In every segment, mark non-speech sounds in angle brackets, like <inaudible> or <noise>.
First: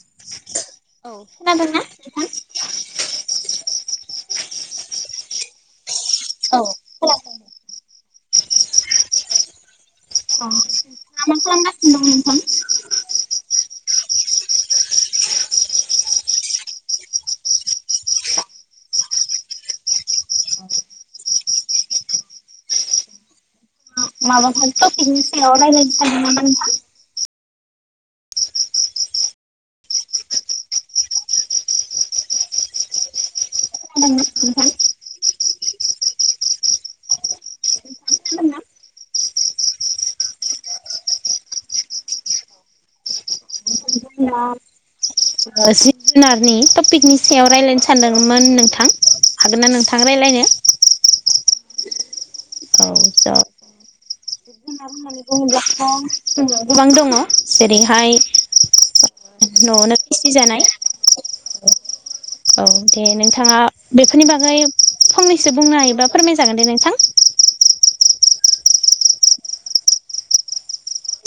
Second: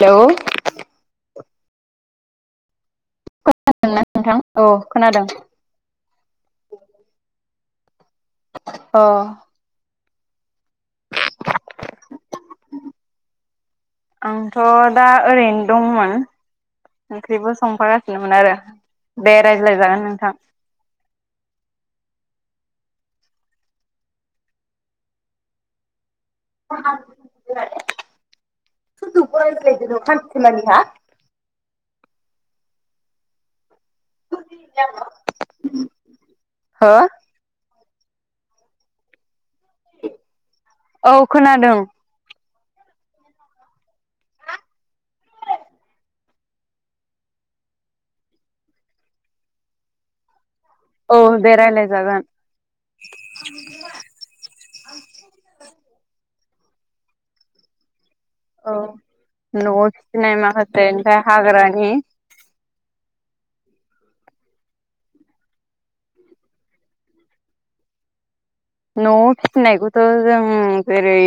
Hello औ खोनादों ना नोंथां? खोनादोंना नोंथां? औ खोनादों। औ खोनादों अ अ मा खालामगासिनो दं नोंथां? आंथ' दा ओरैनो दंमोन। ओंख्रिबो संफागासिनोमोन आरो दे रायज्लायजागोन नोंथां माबाफोर तपिकनि सायाव रायलायजागोन नामा नोंथां? सोरदोबा रायलायदो सानसे मानि हा खोनादोंना नोंथां? हो औ खोनादों। ना <unintelligible> ओ जिब जुनारनि टपिकनि सायाव रायलायनो सानदोंमोन नोंथां हागोन ना नोंथां रायलायनो? औ दे रायलाय जागोन। औ जागोन <unintelligible> होननानै बुङोंब्लाथ' गोबां दंङ जेरैहाय औ न'आव न'आवनो फिसिनाय फिसिजानाय माखासे एमफ्राय हाग्रानि औ दे नोंथांङा बेफोरनि बागै फंनैसो बुंनो हायोबा फोरमायजागोन दे नोंथां न'आव फिसिनायखौथ' जों जेरै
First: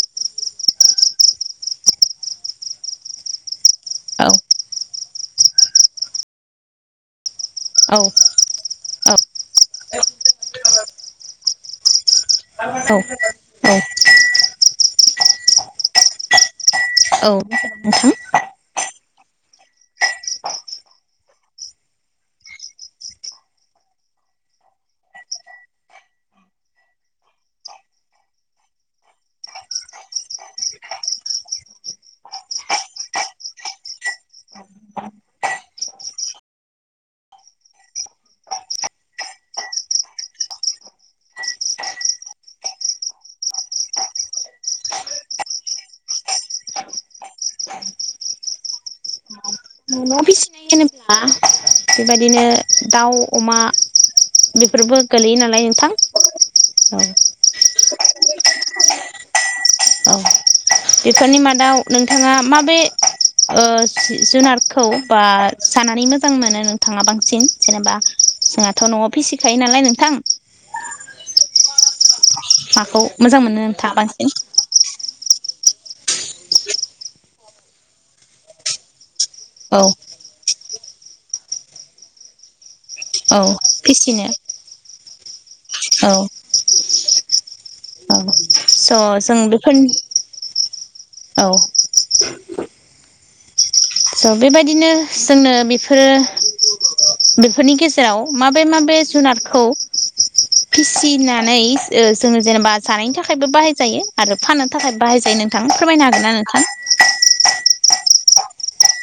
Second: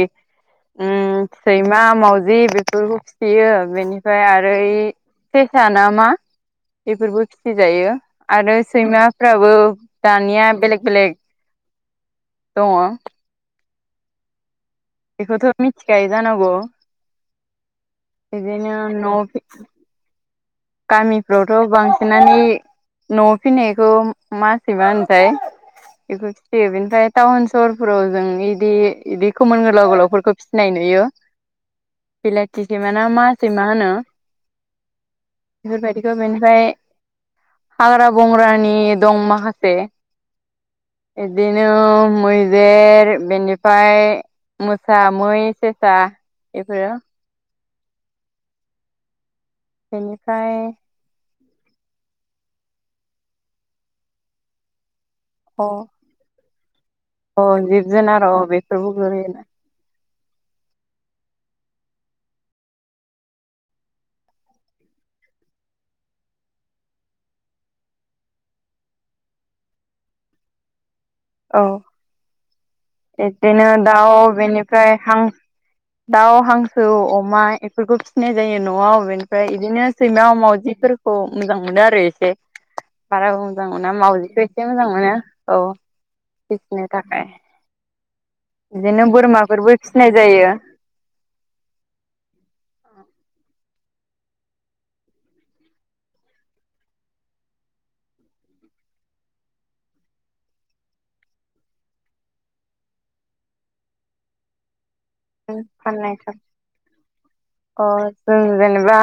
उम सैमा माउजि बेफोरखौ फियो बेनिफ्राय औ आरो ओइ सेसा ना मा बेफोरबो फिसिजायो औ आरो औ सैमाफ्राबो दानिया बेलेग बेलेग दङ औ औ बेखौथ' मिथिखायो जानांगौ। औ नोंथां बिदिनो न'आव फि गामिफ्रावथ' बांसिनानि न'आव फिनायखौ मासैमा होनोथाय बेखौ फिसियो बेनिफ्राय टाउन सहरफ्राव जों इदि इदि खोमोन गोलाव गोलावफोरखौ फिसिनाय नुयो। बिलाथि सैमा ना मा सैमा होनो बेफोरबायदिखौ बेनिफ्राय हाग्रा बंग्रानि दं माखासे इदिनो मैदेर बेनिफाय मोसा मै सेसा एफोरो बेनिफा <unintelligible> बेबादिनो दाउ अमा बेफोरबो <unintelligible> गोलैयो नालाय अ नोंथां औ अ जिब जुनार अ बेफोरबो गुरैयो ना। औ बेफोरनि मादाव नोंथाङा माबे। ओ जि जुनारखौ बा जानानै मोजां मोनो नोंथांङा बांसिन जेनेबा। जोंहाथ' न'आव फिसिखायो नालाय नोंथां। औ माखौ मोजां मोनो बिदिबबनो नोंथाङा दाउ बांसिन ओमफ्राय हांस दाउ हांसो अमा एफोरखौ फिसिनाय जायो न'आव बेनि। ओमफ्राय औ इदिनो सैमा मावजिफोरखौ मोजां मोनो आरो एसे। बारा औ मोजां मोना फिसिनो मावजिखौ एसे मोजां मोनो औ। औ। फिसिनो थाखाय औ स' बिदिनो जों बोरमाफोरबो बेफोरनि फिसिनाय जायो। औ। स' बेबायदिनो जोंनो बेफोरो। बेफोरनि गेजेराव माबे माबे जुनारखौ। फिसिनानै ओ जोंङो जेनेबा जानायनि थाखायबो बाहाय जायो‌। आरो फाननो थाखाय बाहायजायो नोंथां फोरमायनो फाननाय हागोनना नोंथां? अ जों जेनेबा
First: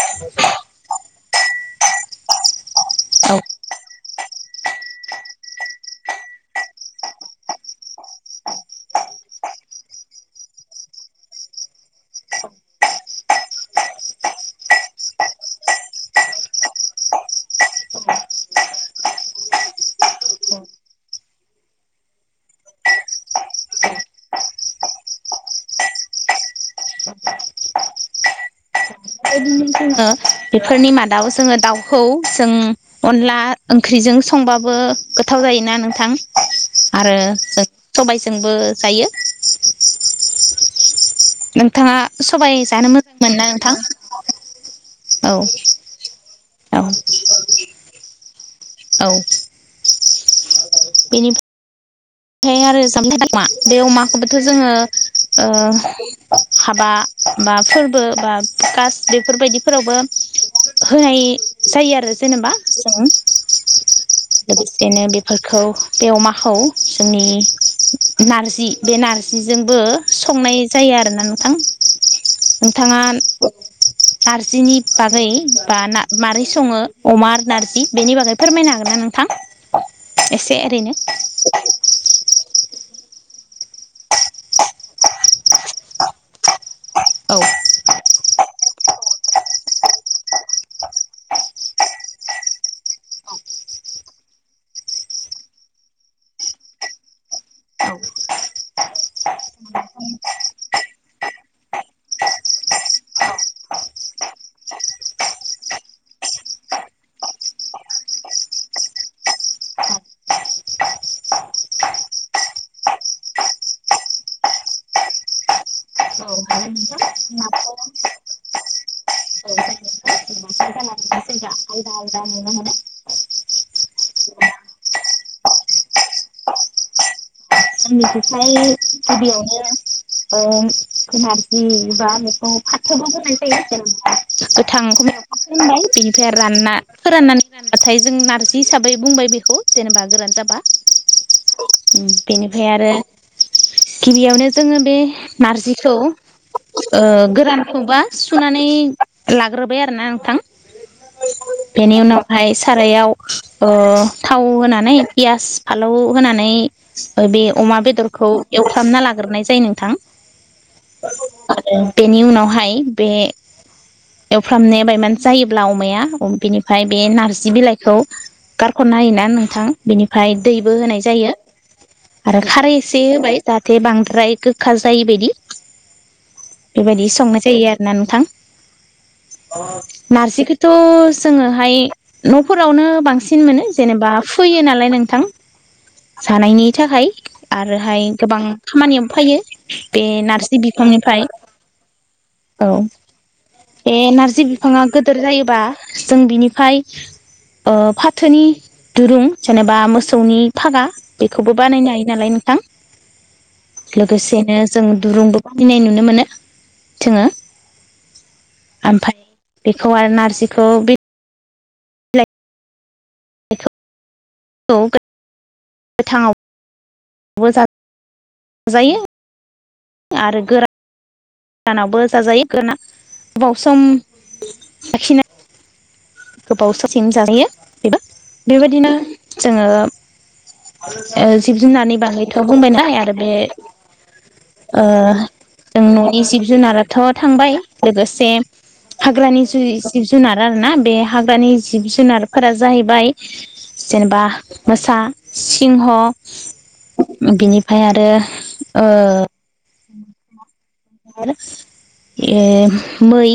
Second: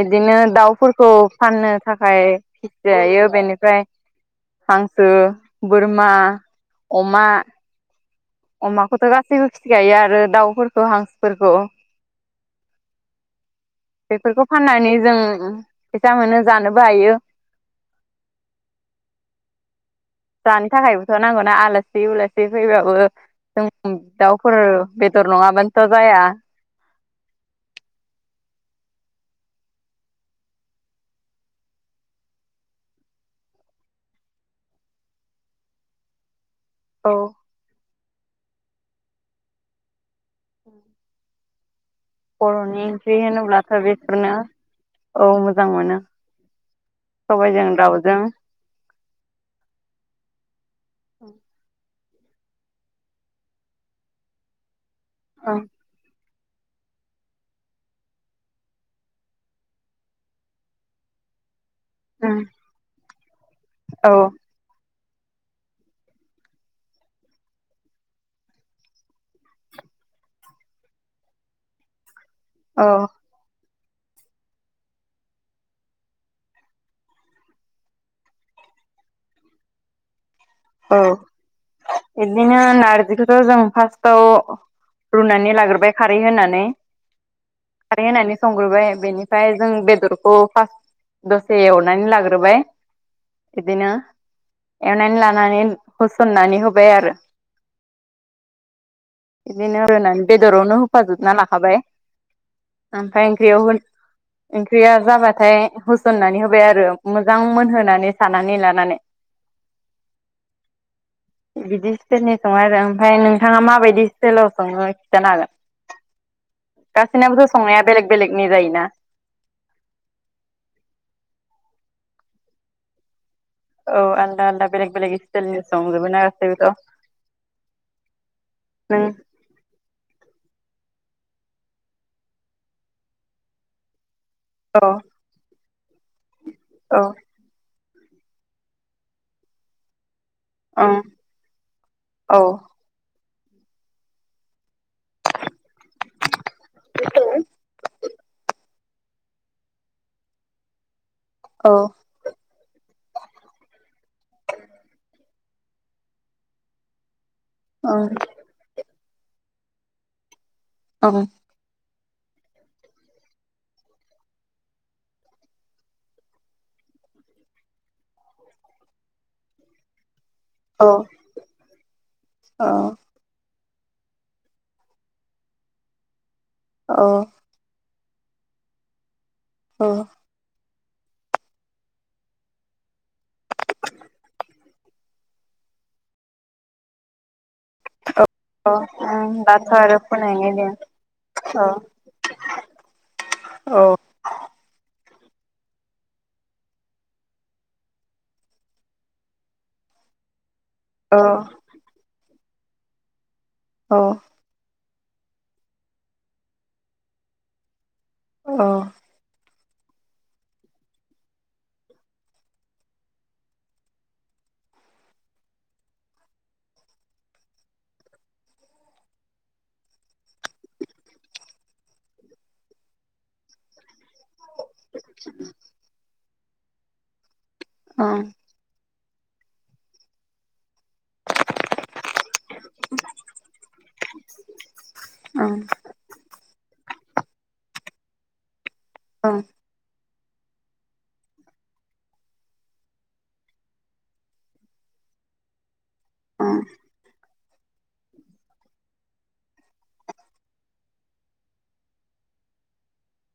इदिनो दाउफोरखौ फाननो थाखाय फिसिजायो बेनिफ्राय। हांसो बोरमा अमा अमाखौथ' गासैबो फिखायो आरो दाउफोरखौ हांसोफोरखौ। बेफोरखौ फाननानै जों फैसा मोनो जानोबो हायो। जानो थाखायबोथ' नांगौना आलासि उलासि फैबाबो। जों दाउफोर बेदर नंङाबानोथ' जाया। ना <unintelligible> बेफोरनि मादाव जोंङो दाउखौ जों। अनला ओंख्रिजों संबाबो गोथाव जायोना नोंथां? औ आरो जों सबायजोंबो जायो। नों। बर'नि ओंख्रि होनोब्लाथ' बेफोरनो औ मोजां मोनो। औ सबाय जों दाव‌जों। औ। बेनिफ्रायफ्राय आरो जामथाय बे अमाखौबोथ'। <unintelligible> ओ औ हाबा बा फोरबो बा कास बेफोरबायदिफोरावबो होनाय आरो जेनेबा जों औ बे। <unintelligible> <unintelligible> खौ बे अमाखौ जोंनि। नारजि बे नारजिजोंबो संनाय जायो आरो ना नोंथां। <inaudible> नोंथांङा। <inaudible> नारजिनि बागै बा ना माबारै संङो अमा नारजि बेनि बागै फोरमायनो हागोन ना नोंथां? <inaudible> एसे ओरैनो औ बिदिनो नारजिखौथ' जों फार्स्टाव। रुनानै लागोरबाय खारै होनानै। औ। खारै होनानै संग्रोबाय बेनिफ्राय जों बेदरखौ फार्स्ट। दसे एवनानै लाग्रोबाय बिदिनो एवनानै ला। नानै होसननानै होबाय आरो। इदिनो <unintelligible> बेदरावनो होफाजोबना लाखाबाय। ओमफाय ओंख्रियाव होन ओंख्रिया जाबाथाय होसननानै होबाय आरो मोजां मोनहोनानै सानानै लानानै। बिदि स्टेलनि सङो आरो ओमफ्राय नोंथाङा माबायदि स्टेलाव संङो खिन्थानो हागोन? नोंथां गासैनाबोथ' नाखौ संनाया बेलेग बेलेगनि जायोना। औ। <unintelligible> जा नुनो मोनो औ आलदा आलदा बेलग बेलग इसटेलनि संजोबोना गासैबोथ'। आंनि खौसाय नों गिबियावनो ओं नारजि बा बेखौ फाथोबो होनाय जायो जेनबा। औ गोथांखौम होनबाय बेनिफ्राय रानना औ फोराननानै गोरानबाथाय जों नारजि हिसाबै बुंबाय बेखौ जेनेबा गोरान जाबा। ओं उम औ बेनिफ्राय आरो गिबियावनो जोङो बे नारजिखौ ओ गोरानखौबा सुनानै लाग्रोबाय आरोना नोंथां। औ बेनि उनाव हाय सारायाव ओ थाव होनानै पियास फालौ होनानै ओ बे अमा ओं बेदरखौ एवथामना लाग्रोनाय जायो नोंथां। ओं। बेनि उनावहाय बे एवफ्रामनो बायमान जायोब्ला अमाया बेनिफ्राय बे नारजि बिलाइखौ गारख'ना होयोना नोंथां बिनिफ्राय दैबो औ होनाय जायो। आरो खारै औ एसे होबाय जाहाथे बांद्राय गोखा जायैबायदि। बेबायदि औ संनाय जायो आरोना नोंथां औ नारजिखो थ' जोङोहाय न'फोरावनो बांसिन मोनो जेनेबा फैयो नालाय नोंथां जानायनि थाखाय आरोहाय गोबां औ खामानियावबो ओं फायो दाथ' आरो बे फरायनायनि नारजि दिन बिफांनिफ्राय औ औ। औ बे नारजि बिफाङा गोदोर जायोबा जों बिनिफाय ओ फाथोनि दुरुं जेनेबा मोसौनि फागा औ बेखौबो बानायनो हायो नालाय नोंथां ओं लोगोसेनो जों दुरुंबो बानायनाय नुनो मोनो जोङो। अ। ओमफफ्राय बेखौ आरो नारजिखौ बे <unintelligible> <unintelligible> गोथाङाव। <unintelligible> जायो। आरो गोरा गोरानावबो जाजायो गोना गोबाव सम लाखिना गोबाव समसिम जाजायो बेबो बेबायदिनो जोङो ओ जिब जुनारनि बागैथ' बुंबायनाय आरो बे ओ ओं जों न'नि जिब जुनारा थ' थांबाय लोगोसे हाग्रानि जिब जुनार आरो ना। बे हाग्रानि जिब जुनारफोरा जाहैबाय जेनबा मोसा सिंह अह बिनिफ्राय आरो ओ <unintelligible> ए मै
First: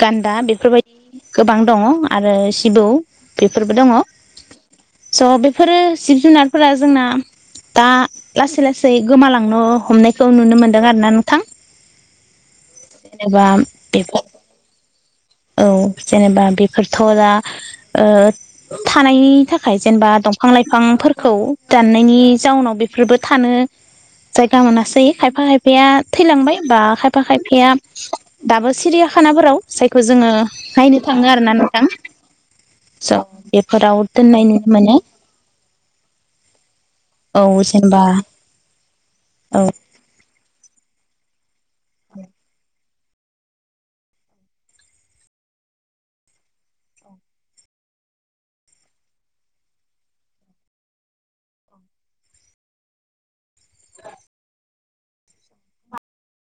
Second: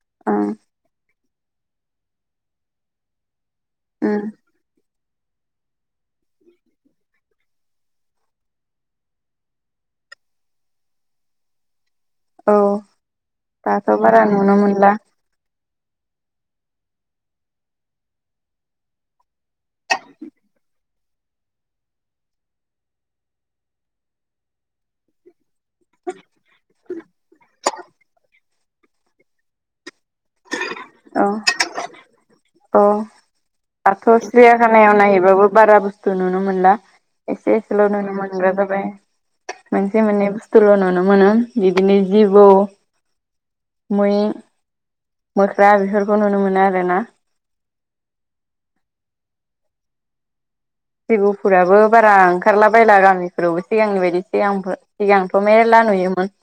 गान्दा ओं बेफोरबायद गोबां दङ आरो सिबौ बेफोरबो दङ। उम स' बेफोरो जिब जुनारफोरा जोंना दा लासै लासै गोमालांनो हमनायखौ नुनो मोनदों आरो ना नोंथां। औ जेनेबा दाथ' बारा बेखौ नुनो मोनला। जेनेबा बेफोर थ दा ओ थानायनि थाखाय जेनेबा दंफां लाइफांफोरखौ दाननायनि जाउनाव बेफोरबो थानो जायगा मोनासै खायफा खायफाया थैलांबाय बा खायफा खायफाया दाबो सिरियाखानाफोराव जायखौ जोङो नायनो थाङो आरो ना नोंथां। अ स' बेफोराव दाथ' दोननाय नुनो मोनो सिरियाखानायाव नायहैबाबो बारा बुस्थु नुनो मोनला। औ एसे एसेल' जेनेबा नुनो मोनग्रा जाबाय। औ मोनसे मोननै बुस्थुल' नुनो मोनो बिदिनो जिबौ मै मोख्रा बेफोरखौ नुनो मोनो आरो ना। जिबौफोराबो बारा ओंखारला बायला गामिफोरावबो सिगांनि बायदि सिगांफोर सिगां मेरला नुयोमोन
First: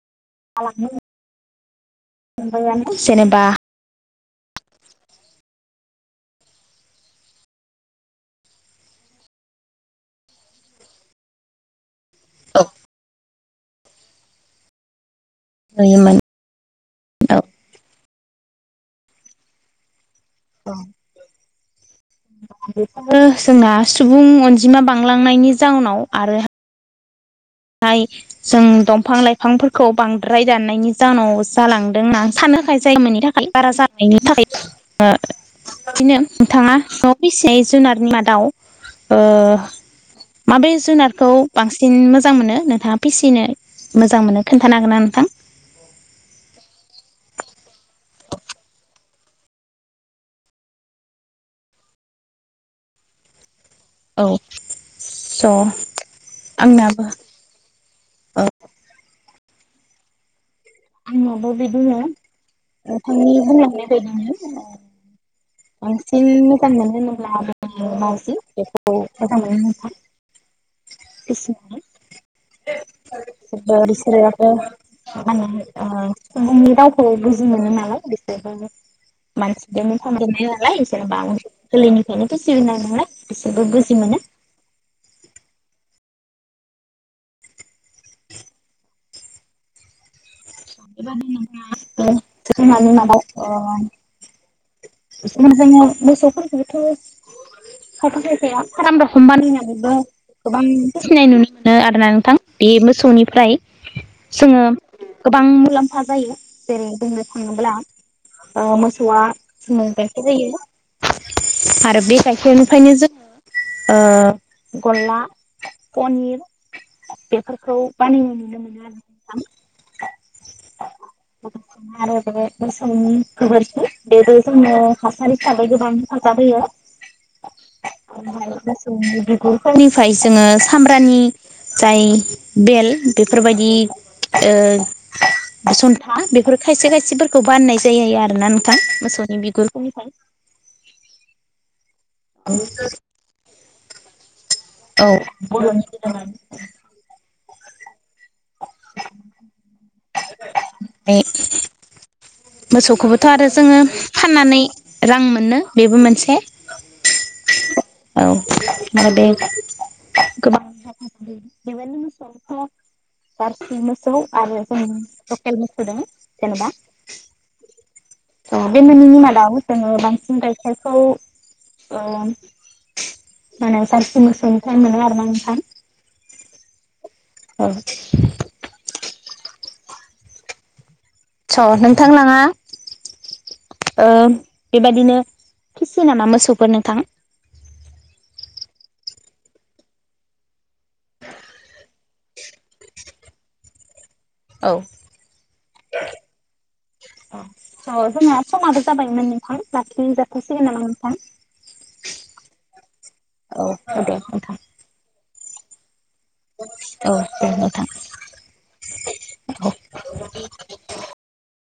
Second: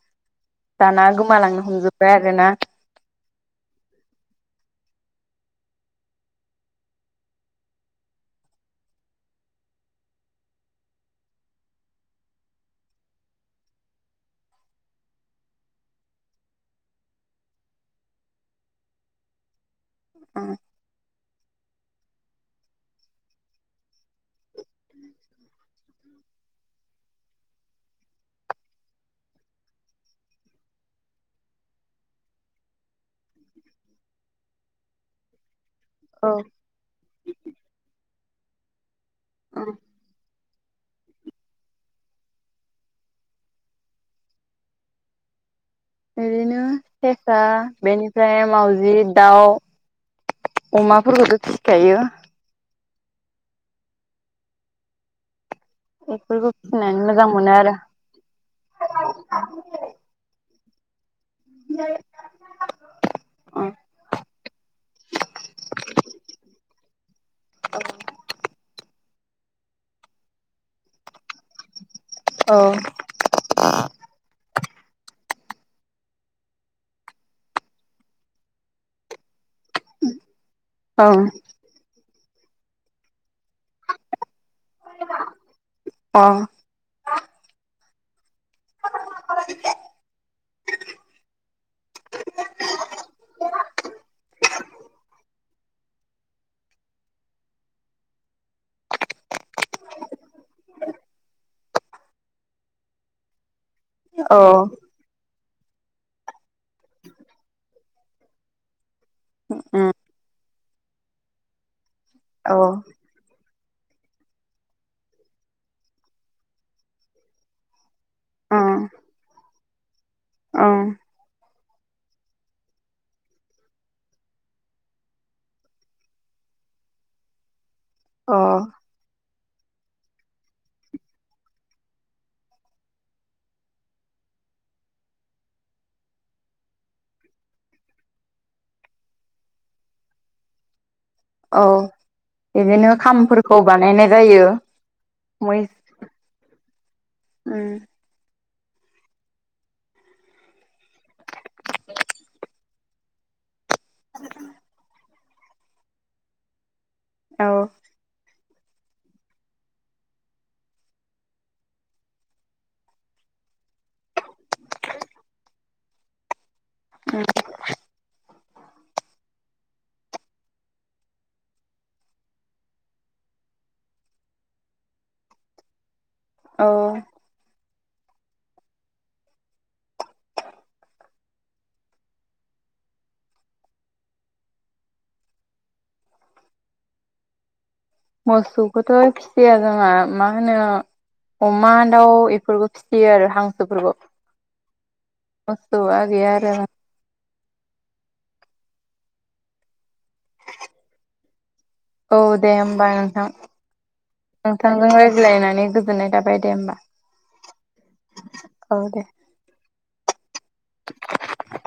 दाना गोमालांनो हमजोब्बाय आरो ना। जेनेबा औ नुयोमोन। औ <unintelligible> <unintelligible> बेफोरो जोंना सुबुं अनजिमा बांलांनायनि जाउनाव आरो <unintelligible> जों दंफां लाइफांफोरखौ बांद्राय दाननायनि जाउनाव जालांदों ना सानो खाय जाय मोनि थाखाय। बारा जानायनि थाखाय <unintelligible> बिदिनो नोंथाङा न'आव फिसिनाय जुनारनि मादाव ओ माबे जुनारखौ बांसिन मोजां मोनो नोंथाङा फिसिनो मोजां मोनो खोन्थानो हागोन ना नोंथां? ओरैनो सेसा बेनिफ्राय मावजि दाव अमाफोरखौथ' फिखायो। औ स' एफोरखौ फिसिनानै आंनाबो मोजां मोनो आरो। आंनावबो बिदिनो नोंथांनि औ बुंलांनाय बायदिनो ओ बांसिन मोजां मोनो होनोब्ला मावजि बेखौ बेखौ मोजां मोनो नोंथां फिसिनो। ओ <unintelligible> मा होनो सुबुंनि रावखौ बुजि मोनो नालाय बेखायनो मानसिजोंनो <unintelligible> नालाय इसोरनो औ <unintelligible> गोरैलैनिफ्रायनो फिसिनानै नालाय बिसोरबो बुजि मोनो। अ <unintelligible> <unintelligible> बिनिखायनो मोसौफोरखौबोथ' खायफा खायफाया फाराम रखम बानायनानैबो गोबां फिसिनाय नुनो मोनो आरना नोंथां बे मोसौनिफ्राय। अ। जोङो गोबां मुलाम्फा जायो जेरै बुंनो थाङोब्ला ओ मोसौआ उम गाइखेर होयो आरो बे औ गाइखेरनिफ्रायनो जोङो ओ गल्ला पनिर बेफोरखौ बानायनो नुनो मोनो आरो। ओं। <inaudible> आरो बे मोसौनि गोबोरखि बेबो जोंनो हासार हिसाबै गोबां हेफाजाब होयो। <inaudible> मोसौ बिगुरफोरनिफ्राय जोङो सामब्रानि जाय बेल बेफोरबायदि ओ <inaudible> बासन्था बेफोर खायसे खायसेफोरखौ बाननाय जायो आर ना नोंथां मोसौनि बिगुरफोरनिफ्राय। औ इदिनो खामफोरखौ बानायनाय जायो। औ, बर'नि <unintelligible> ओम। बे। मोसौखौबोथ' आरो जोङो फाननानै रां मोनो, बेबो मोनसे। औ। औ ओमफ्राय बे गोबां <unintelligible> जारसि मोसौ आरो जों लकेल मोसौ दोङो जेनेबा उम। अ बे मोननैनि मादाव जोङो बांसिन गायखेरखौ औ माने जारसि मोसौनिफ्राय मोनो ना नोंथां। औ। औ। स' नोंथां लाङा। ओ बेबायदिनो फिसियो नामा मोसौफोर नोंथां? मोसौखौथ' फिसिया जोंहा मा होनो अमा दाउ एफोरखौ फि फियो आरो हांसोफोरखौ औ मोसौआ गैया आरो। अ जोंहा समाबो जाबायमोन नोंथां लाखि जा अ दे होमबा नोंथां। औ दे नोंथां नोंथांजों रायज्लायनानै गोजोन्नाय थाब औ दे नोंथां औ दे। ओ। <inaudible>